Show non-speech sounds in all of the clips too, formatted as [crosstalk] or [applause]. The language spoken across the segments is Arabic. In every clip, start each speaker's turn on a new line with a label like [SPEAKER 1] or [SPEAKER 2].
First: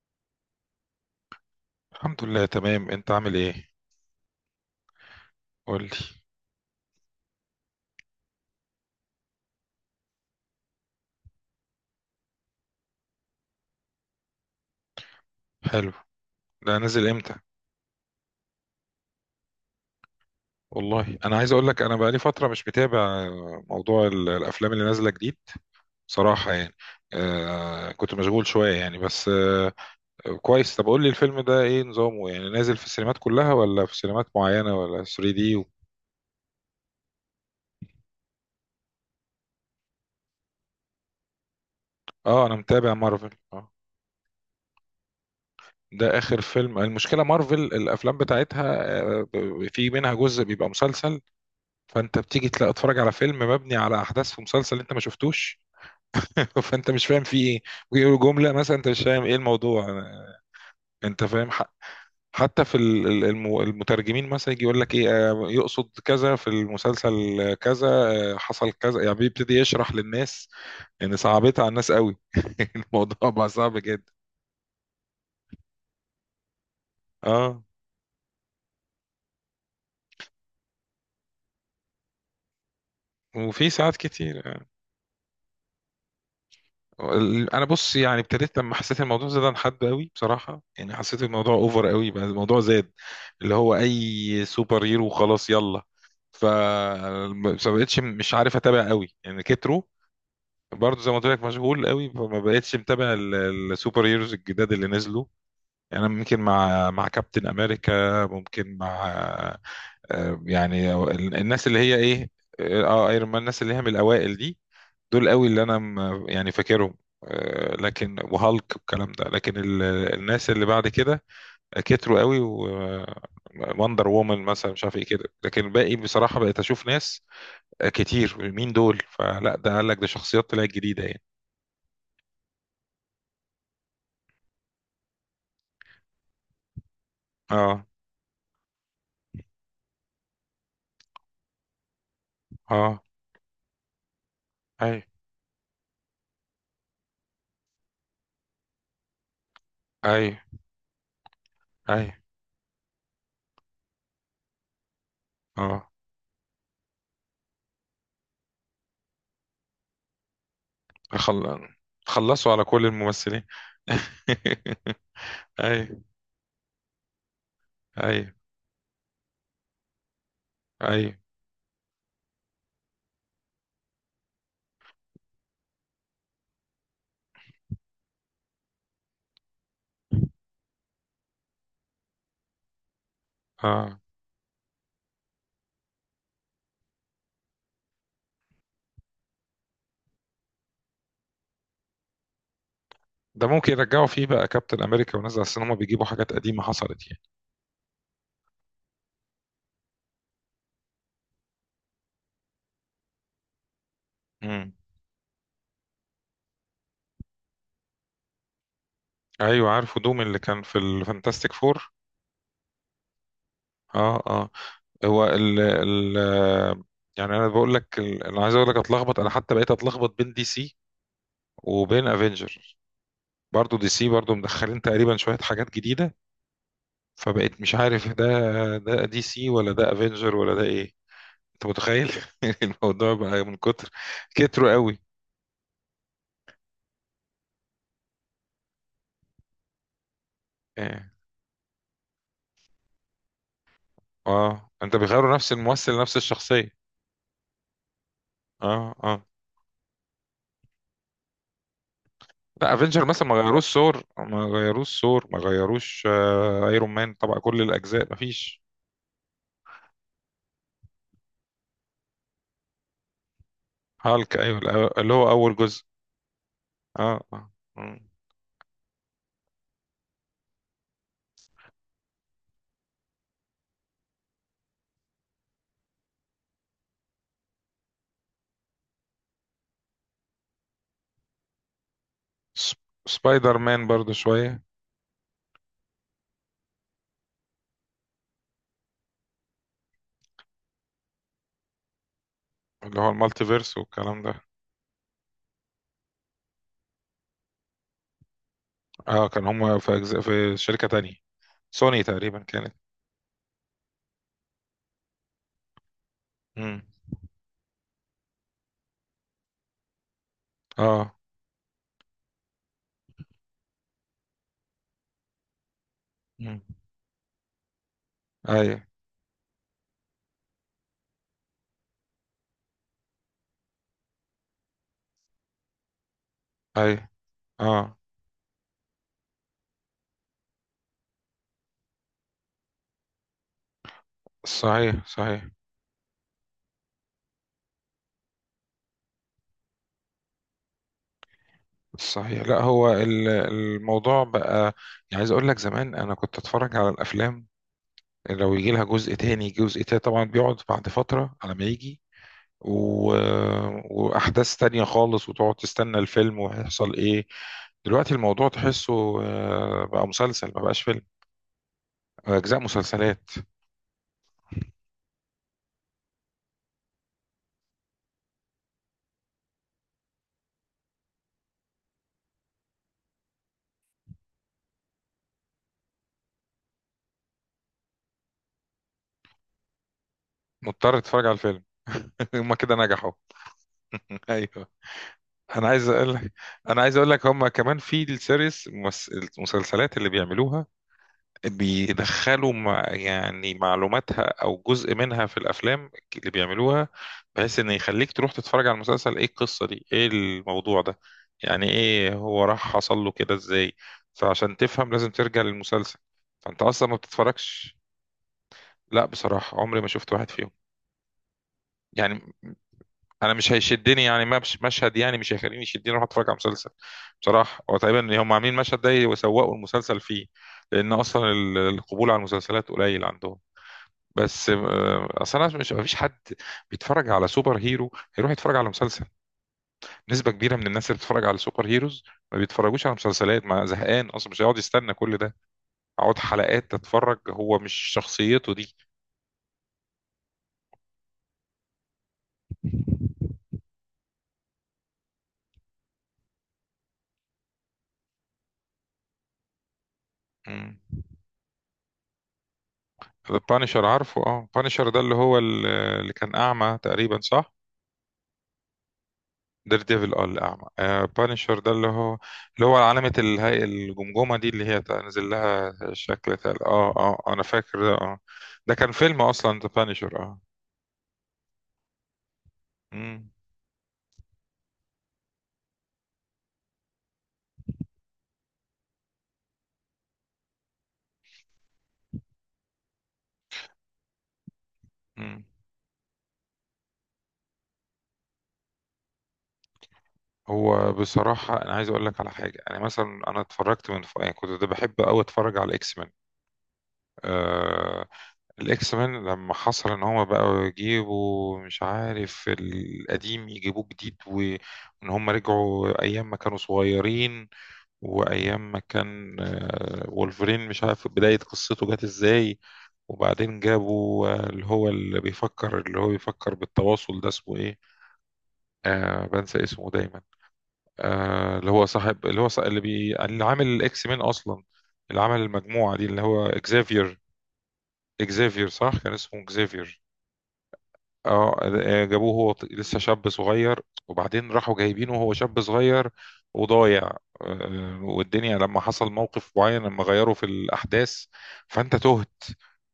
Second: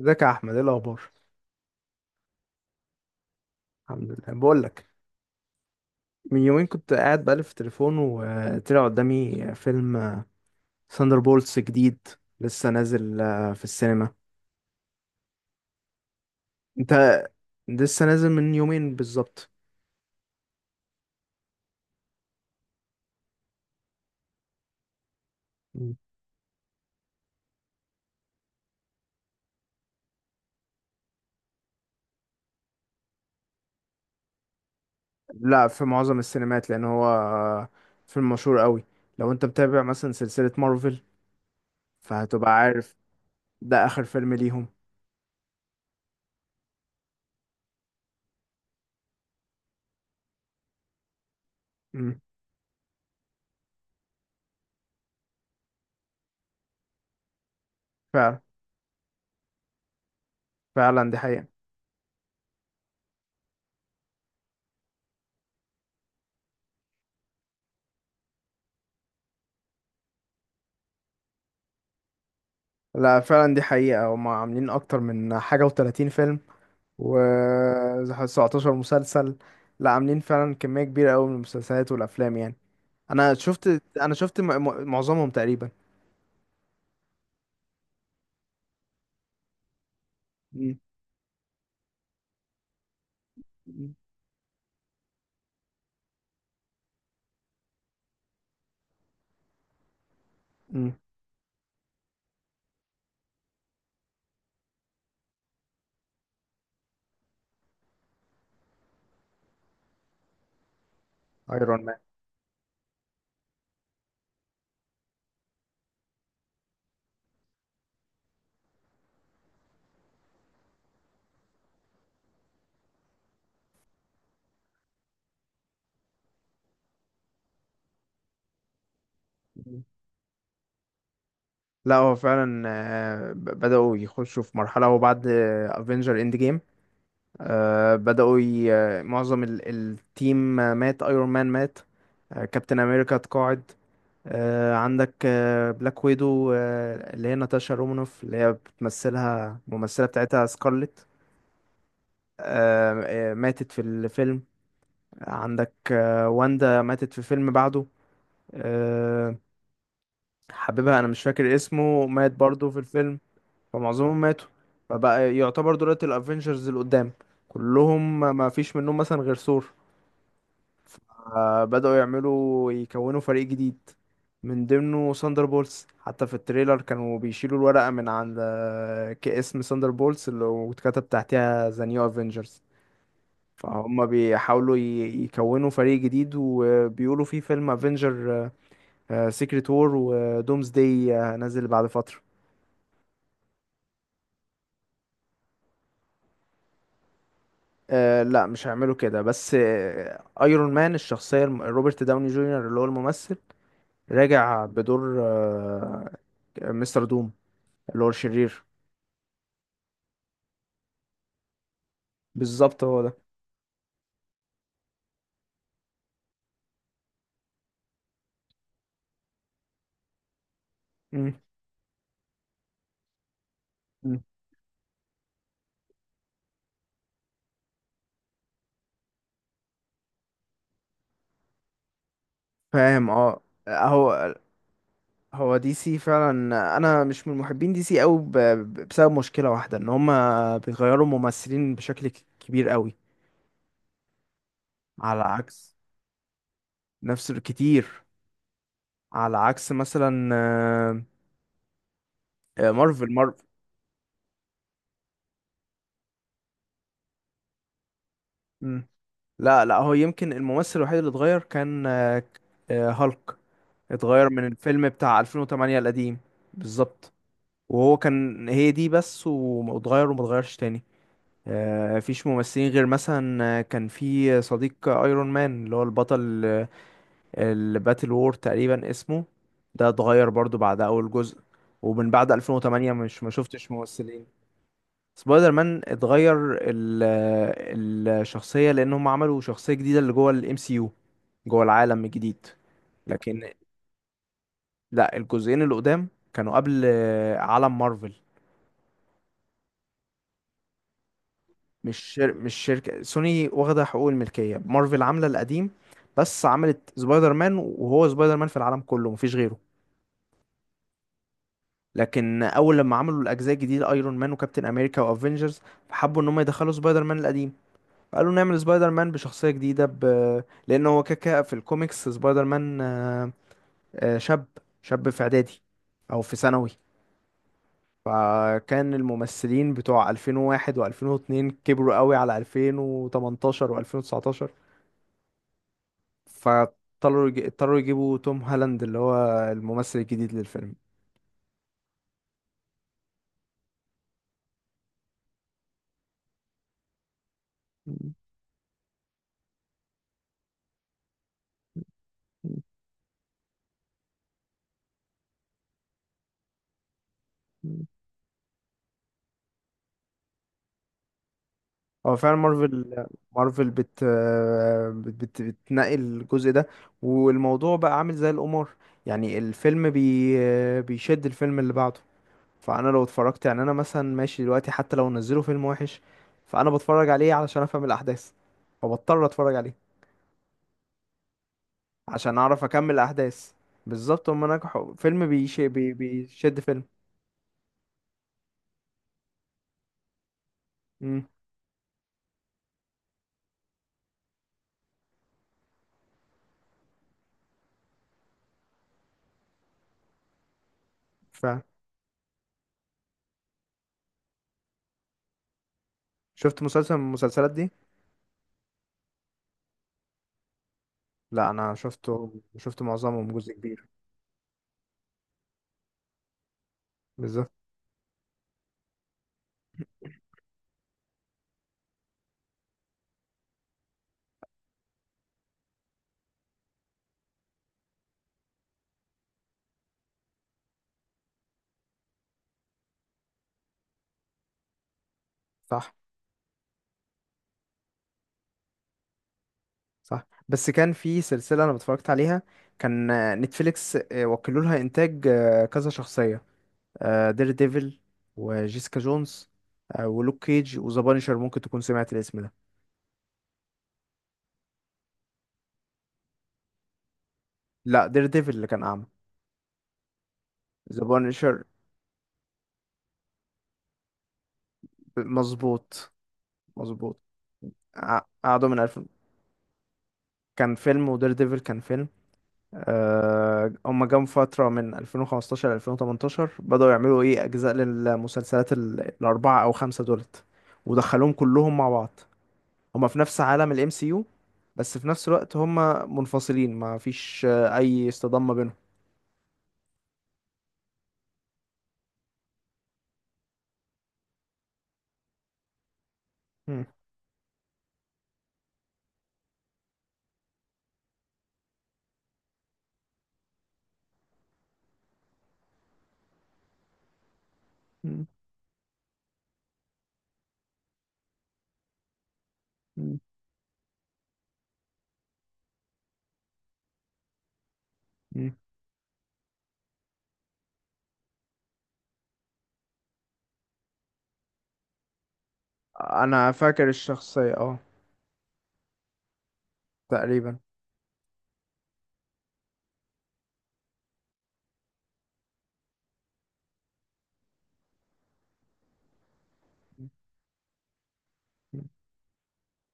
[SPEAKER 1] ازيك يا احمد، ايه الاخبار؟
[SPEAKER 2] الحمد لله تمام. انت عامل ايه؟
[SPEAKER 1] الحمد لله، بقول لك.
[SPEAKER 2] قول لي.
[SPEAKER 1] من يومين كنت قاعد بقلب في تليفون وطلع قدامي فيلم ثاندر بولتس جديد. لسه نازل في السينما.
[SPEAKER 2] حلو. ده نازل
[SPEAKER 1] انت.
[SPEAKER 2] امتى؟
[SPEAKER 1] لسه نازل من يومين بالظبط.
[SPEAKER 2] والله انا عايز اقول لك انا بقالي فتره مش متابع موضوع الافلام اللي نازله جديد.
[SPEAKER 1] مم.
[SPEAKER 2] بصراحه يعني كنت مشغول شويه يعني. بس كويس. طب قول لي الفيلم ده ايه نظامه؟ يعني نازل في السينمات كلها ولا في سينمات معينه ولا 3 دي
[SPEAKER 1] لا في معظم السينمات لان هو فيلم مشهور قوي. لو انت متابع مثلا سلسلة مارفل
[SPEAKER 2] اه
[SPEAKER 1] فهتبقى
[SPEAKER 2] انا متابع
[SPEAKER 1] عارف.
[SPEAKER 2] مارفل اه.
[SPEAKER 1] ده اخر فيلم ليهم.
[SPEAKER 2] ده اخر فيلم. المشكله مارفل الافلام بتاعتها في منها جزء بيبقى مسلسل. فانت
[SPEAKER 1] مم،
[SPEAKER 2] بتيجي تلاقي اتفرج على فيلم مبني على احداث في مسلسل انت ما شفتوش. فانت مش فاهم في ايه. ممكن يقولوا
[SPEAKER 1] فعلا.
[SPEAKER 2] جمله مثلا انت مش فاهم ايه الموضوع.
[SPEAKER 1] فعلا دي
[SPEAKER 2] انت
[SPEAKER 1] حقيقة.
[SPEAKER 2] فاهم حتى في المترجمين مثلا يجي يقول لك ايه، يقصد كذا في المسلسل، كذا، حصل كذا، يعني بيبتدي يشرح للناس. ان صعبتها على الناس قوي. [laughs]
[SPEAKER 1] لا
[SPEAKER 2] الموضوع بقى
[SPEAKER 1] فعلا دي
[SPEAKER 2] صعب
[SPEAKER 1] حقيقة،
[SPEAKER 2] جدا.
[SPEAKER 1] هما عاملين اكتر من حاجة و30 فيلم
[SPEAKER 2] اه،
[SPEAKER 1] و17 مسلسل. لا عاملين فعلا كمية كبيرة قوي من المسلسلات والأفلام يعني. أنا
[SPEAKER 2] وفي
[SPEAKER 1] شفت
[SPEAKER 2] ساعات
[SPEAKER 1] أنا
[SPEAKER 2] كتير.
[SPEAKER 1] شفت معظمهم تقريبا.
[SPEAKER 2] انا بص يعني ابتديت لما حسيت الموضوع زاد عن حد قوي. بصراحه
[SPEAKER 1] مم.
[SPEAKER 2] يعني حسيت الموضوع اوفر قوي، بقى الموضوع زاد. اللي هو
[SPEAKER 1] مم.
[SPEAKER 2] اي سوبر هيرو خلاص يلا. ف ما بقتش مش عارف اتابع قوي يعني، كتروا.
[SPEAKER 1] مم.
[SPEAKER 2] برضه زي ما قلت لك مشغول قوي، فما بقتش متابع السوبر هيروز الجداد اللي نزلوا. يعني انا ممكن مع كابتن امريكا، ممكن مع، يعني الناس اللي
[SPEAKER 1] ايرون
[SPEAKER 2] هي
[SPEAKER 1] مان.
[SPEAKER 2] ايه. اه ايرون مان، الناس اللي هي من الاوائل دي، دول قوي اللي انا يعني فاكرهم، لكن وهالك والكلام ده. لكن الناس اللي بعد كده كتروا قوي. ووندر وومن مثلا، مش عارف ايه كده، لكن الباقي بصراحة بقيت اشوف ناس كتير، مين دول؟ فلا ده
[SPEAKER 1] مم.
[SPEAKER 2] قال لك ده شخصيات طلعت جديدة يعني.
[SPEAKER 1] لا هو فعلا بدأوا يخشوا في مرحلة، وبعد افنجر اند جيم
[SPEAKER 2] اه
[SPEAKER 1] بدأوا ي... آه، معظم التيم مات. ايرون مان مات. كابتن
[SPEAKER 2] اه.
[SPEAKER 1] امريكا اتقاعد.
[SPEAKER 2] اي
[SPEAKER 1] عندك بلاك ويدو، اللي هي ناتاشا رومانوف، اللي هي بتمثلها الممثلة
[SPEAKER 2] اي
[SPEAKER 1] بتاعتها سكارلت.
[SPEAKER 2] اي.
[SPEAKER 1] آه، ماتت في الفيلم. عندك
[SPEAKER 2] اه
[SPEAKER 1] واندا، ماتت في فيلم بعده. آه، حبيبها انا مش فاكر
[SPEAKER 2] خل...
[SPEAKER 1] اسمه، مات
[SPEAKER 2] خلصوا على
[SPEAKER 1] برضه في
[SPEAKER 2] كل
[SPEAKER 1] الفيلم.
[SPEAKER 2] الممثلين.
[SPEAKER 1] فمعظمهم ماتوا. فبقى
[SPEAKER 2] [laughs]
[SPEAKER 1] يعتبر
[SPEAKER 2] اي
[SPEAKER 1] دلوقتي الافينجرز اللي قدام كلهم
[SPEAKER 2] اي
[SPEAKER 1] ما فيش منهم مثلا غير ثور.
[SPEAKER 2] اي.
[SPEAKER 1] بدأوا يعملوا يكونوا فريق جديد من ضمنه ساندر بولز. حتى في التريلر كانوا بيشيلوا الورقة من عند كاسم ساندر بولز اللي واتكتب تحتها ذا نيو افينجرز.
[SPEAKER 2] اه،
[SPEAKER 1] فهم بيحاولوا يكونوا فريق جديد، وبيقولوا في فيلم افنجر سيكريت وور ودومز داي نازل بعد فترة.
[SPEAKER 2] ده ممكن يرجعوا فيه بقى كابتن امريكا ونزل، اصل هما بيجيبوا حاجات قديمة حصلت.
[SPEAKER 1] لا مش هيعملوا كده. بس ايرون مان الشخصية روبرت داوني جونيور اللي هو الممثل راجع
[SPEAKER 2] يعني
[SPEAKER 1] بدور مستر دوم، اللي هو الشرير.
[SPEAKER 2] ايوه، عارفه دوم اللي كان في الفانتاستيك فور.
[SPEAKER 1] بالظبط هو ده.
[SPEAKER 2] اه اه. هو ال ال يعني انا بقول لك انا عايز اقول لك اتلخبط. انا حتى بقيت اتلخبط بين دي سي
[SPEAKER 1] مم.
[SPEAKER 2] وبين افنجر. برضو دي سي
[SPEAKER 1] مم.
[SPEAKER 2] برضو مدخلين تقريبا شوية حاجات جديدة. فبقيت مش عارف، ده دي سي ولا ده افنجر ولا ده ايه. انت متخيل؟ [laughs]
[SPEAKER 1] فاهم،
[SPEAKER 2] الموضوع
[SPEAKER 1] اه.
[SPEAKER 2] بقى من كتر
[SPEAKER 1] اهو.
[SPEAKER 2] كتره قوي.
[SPEAKER 1] هو دي سي فعلا. انا مش من محبين دي سي قوي، بسبب مشكله واحده ان هما بيغيروا
[SPEAKER 2] اه.
[SPEAKER 1] ممثلين بشكل كبير قوي.
[SPEAKER 2] آه. انت
[SPEAKER 1] على
[SPEAKER 2] بيغيروا نفس
[SPEAKER 1] عكس
[SPEAKER 2] الممثل نفس الشخصية؟
[SPEAKER 1] نفس الكتير.
[SPEAKER 2] اه اه.
[SPEAKER 1] على عكس مثلا
[SPEAKER 2] لا افنجر
[SPEAKER 1] مارفل.
[SPEAKER 2] مثلا ما
[SPEAKER 1] مارفل.
[SPEAKER 2] غيروش ثور، ما غيروش ثور، ما غيروش ايرون مان طبعا كل الاجزاء ما فيش.
[SPEAKER 1] مم. لا لا، هو يمكن الممثل الوحيد اللي اتغير كان هالك. اتغير
[SPEAKER 2] هالك
[SPEAKER 1] من
[SPEAKER 2] ايوه،
[SPEAKER 1] الفيلم
[SPEAKER 2] اللي
[SPEAKER 1] بتاع
[SPEAKER 2] هو اول
[SPEAKER 1] 2008
[SPEAKER 2] جزء.
[SPEAKER 1] القديم. بالظبط.
[SPEAKER 2] اه. آه.
[SPEAKER 1] وهو
[SPEAKER 2] مم.
[SPEAKER 1] كان هي دي بس، واتغير وما اتغيرش تاني. فيش ممثلين غير مثلا كان في صديق ايرون مان اللي هو البطل الباتل وور تقريبا اسمه. ده اتغير برضو بعد اول جزء. ومن بعد
[SPEAKER 2] سب-
[SPEAKER 1] 2008 مش ما
[SPEAKER 2] سبايدر
[SPEAKER 1] شفتش
[SPEAKER 2] مان برضو
[SPEAKER 1] ممثلين.
[SPEAKER 2] شويه.
[SPEAKER 1] سبايدر مان اتغير ال آه، الشخصية، لان هم عملوا شخصية جديدة اللي جوه الام سي يو، جوه العالم الجديد.
[SPEAKER 2] اللي هو المالتي
[SPEAKER 1] لكن
[SPEAKER 2] فيرس والكلام ده.
[SPEAKER 1] لا، الجزئين اللي قدام كانوا قبل عالم مارفل.
[SPEAKER 2] اه، كان هم في أجزاء في شركه تانية، سوني تقريبا
[SPEAKER 1] مش
[SPEAKER 2] كانت.
[SPEAKER 1] شركة سوني واخدة حقوق الملكية مارفل عاملة القديم، بس
[SPEAKER 2] مم.
[SPEAKER 1] عملت سبايدر مان وهو سبايدر مان في العالم كله مفيش غيره.
[SPEAKER 2] اه.
[SPEAKER 1] لكن اول لما عملوا الاجزاء الجديدة ايرون مان وكابتن امريكا وافنجرز، فحبوا ان هم
[SPEAKER 2] مم.
[SPEAKER 1] يدخلوا سبايدر مان القديم. فقالوا نعمل
[SPEAKER 2] اي
[SPEAKER 1] سبايدر مان بشخصية جديدة ب... لان هو كاكا في الكوميكس سبايدر مان شاب. شاب في اعدادي او في ثانوي.
[SPEAKER 2] اي. اه.
[SPEAKER 1] فكان الممثلين بتوع 2001 و2002 كبروا قوي على 2018 و2019.
[SPEAKER 2] صحيح صحيح.
[SPEAKER 1] اضطروا يجيبوا توم هالاند اللي هو الممثل الجديد للفيلم.
[SPEAKER 2] صحيح. لا هو الموضوع بقى، يعني عايز اقول لك زمان انا كنت اتفرج على الافلام. لو يجي لها جزء تاني جزء تاني طبعا بيقعد بعد فترة على ما يجي. و... آه، وأحداث تانية خالص، وتقعد تستنى الفيلم وهيحصل إيه. دلوقتي الموضوع تحسه بقى مسلسل ما بقاش فيلم،
[SPEAKER 1] هو فعلا
[SPEAKER 2] أجزاء
[SPEAKER 1] مارفل.
[SPEAKER 2] مسلسلات.
[SPEAKER 1] مارفل بت بت بت بتنقي الجزء ده، والموضوع بقى عامل زي القمار. يعني الفيلم بيشد الفيلم اللي بعده. فانا لو اتفرجت يعني، انا مثلا ماشي دلوقتي، حتى لو نزلوا فيلم وحش فانا بتفرج عليه علشان افهم الاحداث، فبضطر اتفرج عليه
[SPEAKER 2] مضطر تتفرج على الفيلم. [laughs]
[SPEAKER 1] عشان
[SPEAKER 2] هما
[SPEAKER 1] اعرف
[SPEAKER 2] كده
[SPEAKER 1] اكمل
[SPEAKER 2] نجحوا.
[SPEAKER 1] الاحداث. بالظبط،
[SPEAKER 2] [laughs]
[SPEAKER 1] هما
[SPEAKER 2] ايوه.
[SPEAKER 1] نجحوا. فيلم
[SPEAKER 2] انا عايز اقول لك،
[SPEAKER 1] بيشد
[SPEAKER 2] انا
[SPEAKER 1] فيلم.
[SPEAKER 2] عايز اقول لك هما كمان في السيريس، المسلسلات اللي بيعملوها
[SPEAKER 1] امم
[SPEAKER 2] بيدخلوا مع يعني معلوماتها او جزء منها في الافلام اللي بيعملوها، بحيث ان يخليك تروح تتفرج على المسلسل، ايه القصه دي، ايه الموضوع ده،
[SPEAKER 1] فعلا.
[SPEAKER 2] يعني ايه هو راح حصل له كده ازاي. فعشان تفهم لازم ترجع للمسلسل. فانت
[SPEAKER 1] شفت
[SPEAKER 2] اصلا ما
[SPEAKER 1] مسلسل من المسلسلات دي؟
[SPEAKER 2] بتتفرجش. لا بصراحه عمري ما شفت واحد فيهم.
[SPEAKER 1] لا انا
[SPEAKER 2] يعني
[SPEAKER 1] شفته، شفت معظمهم
[SPEAKER 2] انا
[SPEAKER 1] جزء
[SPEAKER 2] مش
[SPEAKER 1] كبير.
[SPEAKER 2] هيشدني، يعني ما مش مشهد يعني مش هيخليني يشدني اروح اتفرج على مسلسل.
[SPEAKER 1] بالظبط.
[SPEAKER 2] بصراحه هو تقريبا هم عاملين المشهد ده يسوقوا المسلسل فيه، لان اصلا القبول على المسلسلات قليل عندهم. بس اصل انا مش، مفيش حد بيتفرج على سوبر هيرو هيروح يتفرج على مسلسل. نسبه كبيره من الناس اللي بتتفرج على سوبر هيروز ما بيتفرجوش على مسلسلات، ما زهقان اصلا مش هيقعد يستنى كل ده،
[SPEAKER 1] صح،
[SPEAKER 2] اقعد حلقات اتفرج، هو مش شخصيته دي.
[SPEAKER 1] صح. بس كان في سلسله انا اتفرجت عليها، كان نتفليكس وكلوا لها انتاج كذا شخصيه: دير ديفل وجيسيكا جونز، ولوك
[SPEAKER 2] امم.
[SPEAKER 1] كيج وذا بانشر. ممكن تكون سمعت الاسم ده.
[SPEAKER 2] البانشر عارفه اه. بانشر ده اللي هو اللي كان اعمى تقريبا، صح؟
[SPEAKER 1] لا دير ديفل اللي كان اعمى.
[SPEAKER 2] دير ديفل، اه، الأعمى.
[SPEAKER 1] ذا
[SPEAKER 2] آه، بانشر
[SPEAKER 1] بانشر.
[SPEAKER 2] ده اللي هو، اللي هو علامة الجمجمة دي، اللي هي تنزل لها
[SPEAKER 1] مظبوط،
[SPEAKER 2] شكل اه اه.
[SPEAKER 1] مظبوط.
[SPEAKER 2] آه، أنا فاكر ده اه.
[SPEAKER 1] قعدوا
[SPEAKER 2] ده
[SPEAKER 1] من
[SPEAKER 2] كان
[SPEAKER 1] الف.
[SPEAKER 2] فيلم أصلا ذا بانشر اه.
[SPEAKER 1] كان فيلم، ودير ديفل كان فيلم.
[SPEAKER 2] مم.
[SPEAKER 1] هما جم فترة من 2015 ل 2018 بدأوا يعملوا ايه أجزاء للمسلسلات الأربعة أو خمسة دولت، ودخلوهم كلهم مع بعض. هما في نفس عالم ال MCU، بس في نفس
[SPEAKER 2] مم.
[SPEAKER 1] الوقت هما منفصلين ما فيش أي اصطدام ما بينهم.
[SPEAKER 2] هو بصراحة أنا عايز أقول لك على حاجة. أنا مثلا أنا اتفرجت من يعني كنت ده بحب أوي أتفرج على الإكس مان.
[SPEAKER 1] مم.
[SPEAKER 2] آه... الإكس مان لما حصل إن هما بقوا يجيبوا، مش عارف، القديم يجيبوه جديد، وإن هما رجعوا أيام ما كانوا صغيرين،
[SPEAKER 1] مم.
[SPEAKER 2] وايام ما كان وولفرين، مش عارف بداية قصته جت ازاي.
[SPEAKER 1] مم.
[SPEAKER 2] وبعدين جابوا اللي هو اللي بيفكر، اللي هو بيفكر بالتواصل ده، اسمه ايه،
[SPEAKER 1] مم.
[SPEAKER 2] بنسى اسمه دايما. اللي هو صاحب، اللي هو صاحب، اللي عامل الاكس مين اصلا، اللي عمل المجموعة دي، اللي هو
[SPEAKER 1] أنا فاكر
[SPEAKER 2] اكزافير.
[SPEAKER 1] الشخصية، اه.
[SPEAKER 2] اكزافير، صح، كان اسمه اكزافير.
[SPEAKER 1] تقريبا.
[SPEAKER 2] اه جابوه هو لسه شاب صغير. وبعدين راحوا جايبينه وهو شاب صغير وضايع. والدنيا لما حصل موقف معين، لما غيروا في الأحداث،
[SPEAKER 1] مم.
[SPEAKER 2] فأنت تهت،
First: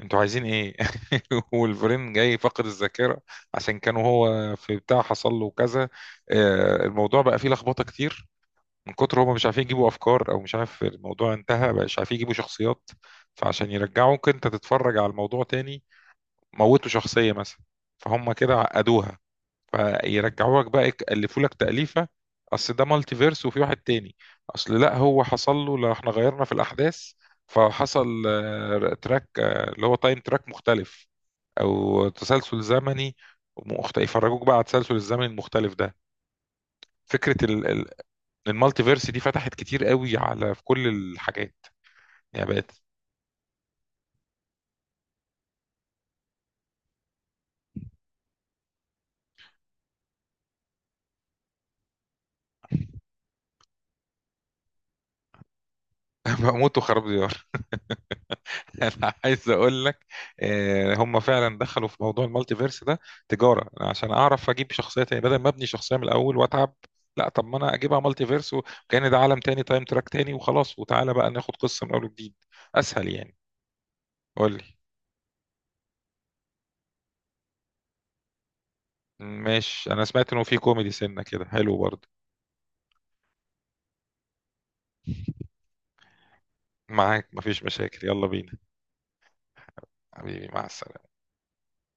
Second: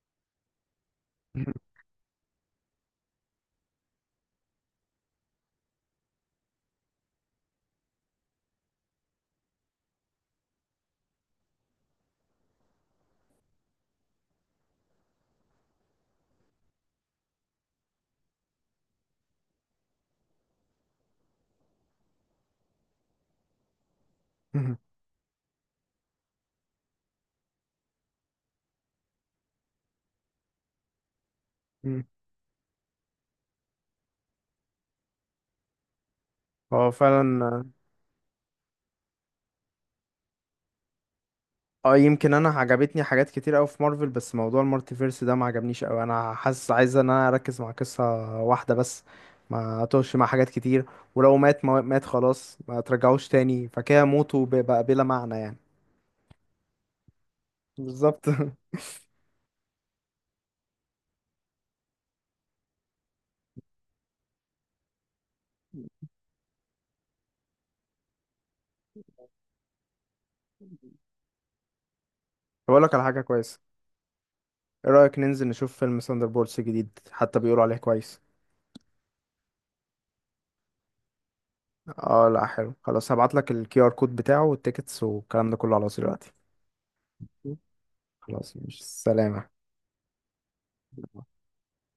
[SPEAKER 2] انتوا عايزين ايه. [laughs] والفرين جاي فاقد الذاكرة عشان كانوا هو في بتاع حصل له كذا. الموضوع بقى فيه لخبطة كتير. من كتر هما مش عارفين يجيبوا أفكار، أو مش عارف الموضوع انتهى، بقى مش عارفين يجيبوا شخصيات، فعشان يرجعوك انت تتفرج على الموضوع تاني، موتوا شخصية مثلا فهم كده عقدوها. فيرجعوا لك بقى يألفوا لك تأليفة، أصل ده مالتي فيرس وفي واحد تاني،
[SPEAKER 1] مم.
[SPEAKER 2] أصل لا هو حصل له، لو احنا غيرنا في الأحداث فحصل تراك، اللي هو تايم تراك مختلف
[SPEAKER 1] مم.
[SPEAKER 2] أو تسلسل زمني يفرجوك بقى على التسلسل الزمني المختلف ده.
[SPEAKER 1] هو
[SPEAKER 2] فكرة
[SPEAKER 1] فعلا.
[SPEAKER 2] المالتي فيرس دي فتحت كتير قوي على في كل الحاجات،
[SPEAKER 1] اه يمكن
[SPEAKER 2] يعني
[SPEAKER 1] انا
[SPEAKER 2] بقت.
[SPEAKER 1] عجبتني حاجات كتير قوي في مارفل، بس موضوع المالتيفيرس ده ما عجبنيش قوي. انا حاسس عايز ان انا اركز مع قصة واحدة بس، ما اتوش مع حاجات كتير. ولو مات ما مات خلاص ما
[SPEAKER 2] [laughs]
[SPEAKER 1] ترجعوش تاني، فكده موته بقى بلا معنى يعني.
[SPEAKER 2] بموت وخراب ديار.
[SPEAKER 1] بالظبط. [laughs]
[SPEAKER 2] [laughs] انا عايز اقول لك هم فعلا دخلوا في موضوع المالتي فيرس ده تجاره. أنا عشان اعرف اجيب شخصيه تاني بدل ما ابني شخصيه من الاول واتعب، لا طب ما انا اجيبها مالتي فيرس وكان ده عالم تاني تايم تراك تاني وخلاص، وتعالى بقى ناخد قصه من اول وجديد.
[SPEAKER 1] بقول لك على
[SPEAKER 2] اسهل
[SPEAKER 1] حاجة
[SPEAKER 2] يعني.
[SPEAKER 1] كويسة.
[SPEAKER 2] قول لي.
[SPEAKER 1] ايه رأيك ننزل نشوف فيلم بولس جديد؟ حتى بيقولوا عليه كويس.
[SPEAKER 2] ماشي، انا سمعت انه في كوميدي سنه كده، حلو برضه.
[SPEAKER 1] اه لا، حلو. خلاص هبعت لك الكي ار كود بتاعه والتيكتس والكلام ده كله على طول دلوقتي.
[SPEAKER 2] معاك، مفيش مشاكل، يلا بينا.
[SPEAKER 1] خلاص، مش سلامة.
[SPEAKER 2] حبيبي، مع السلامه.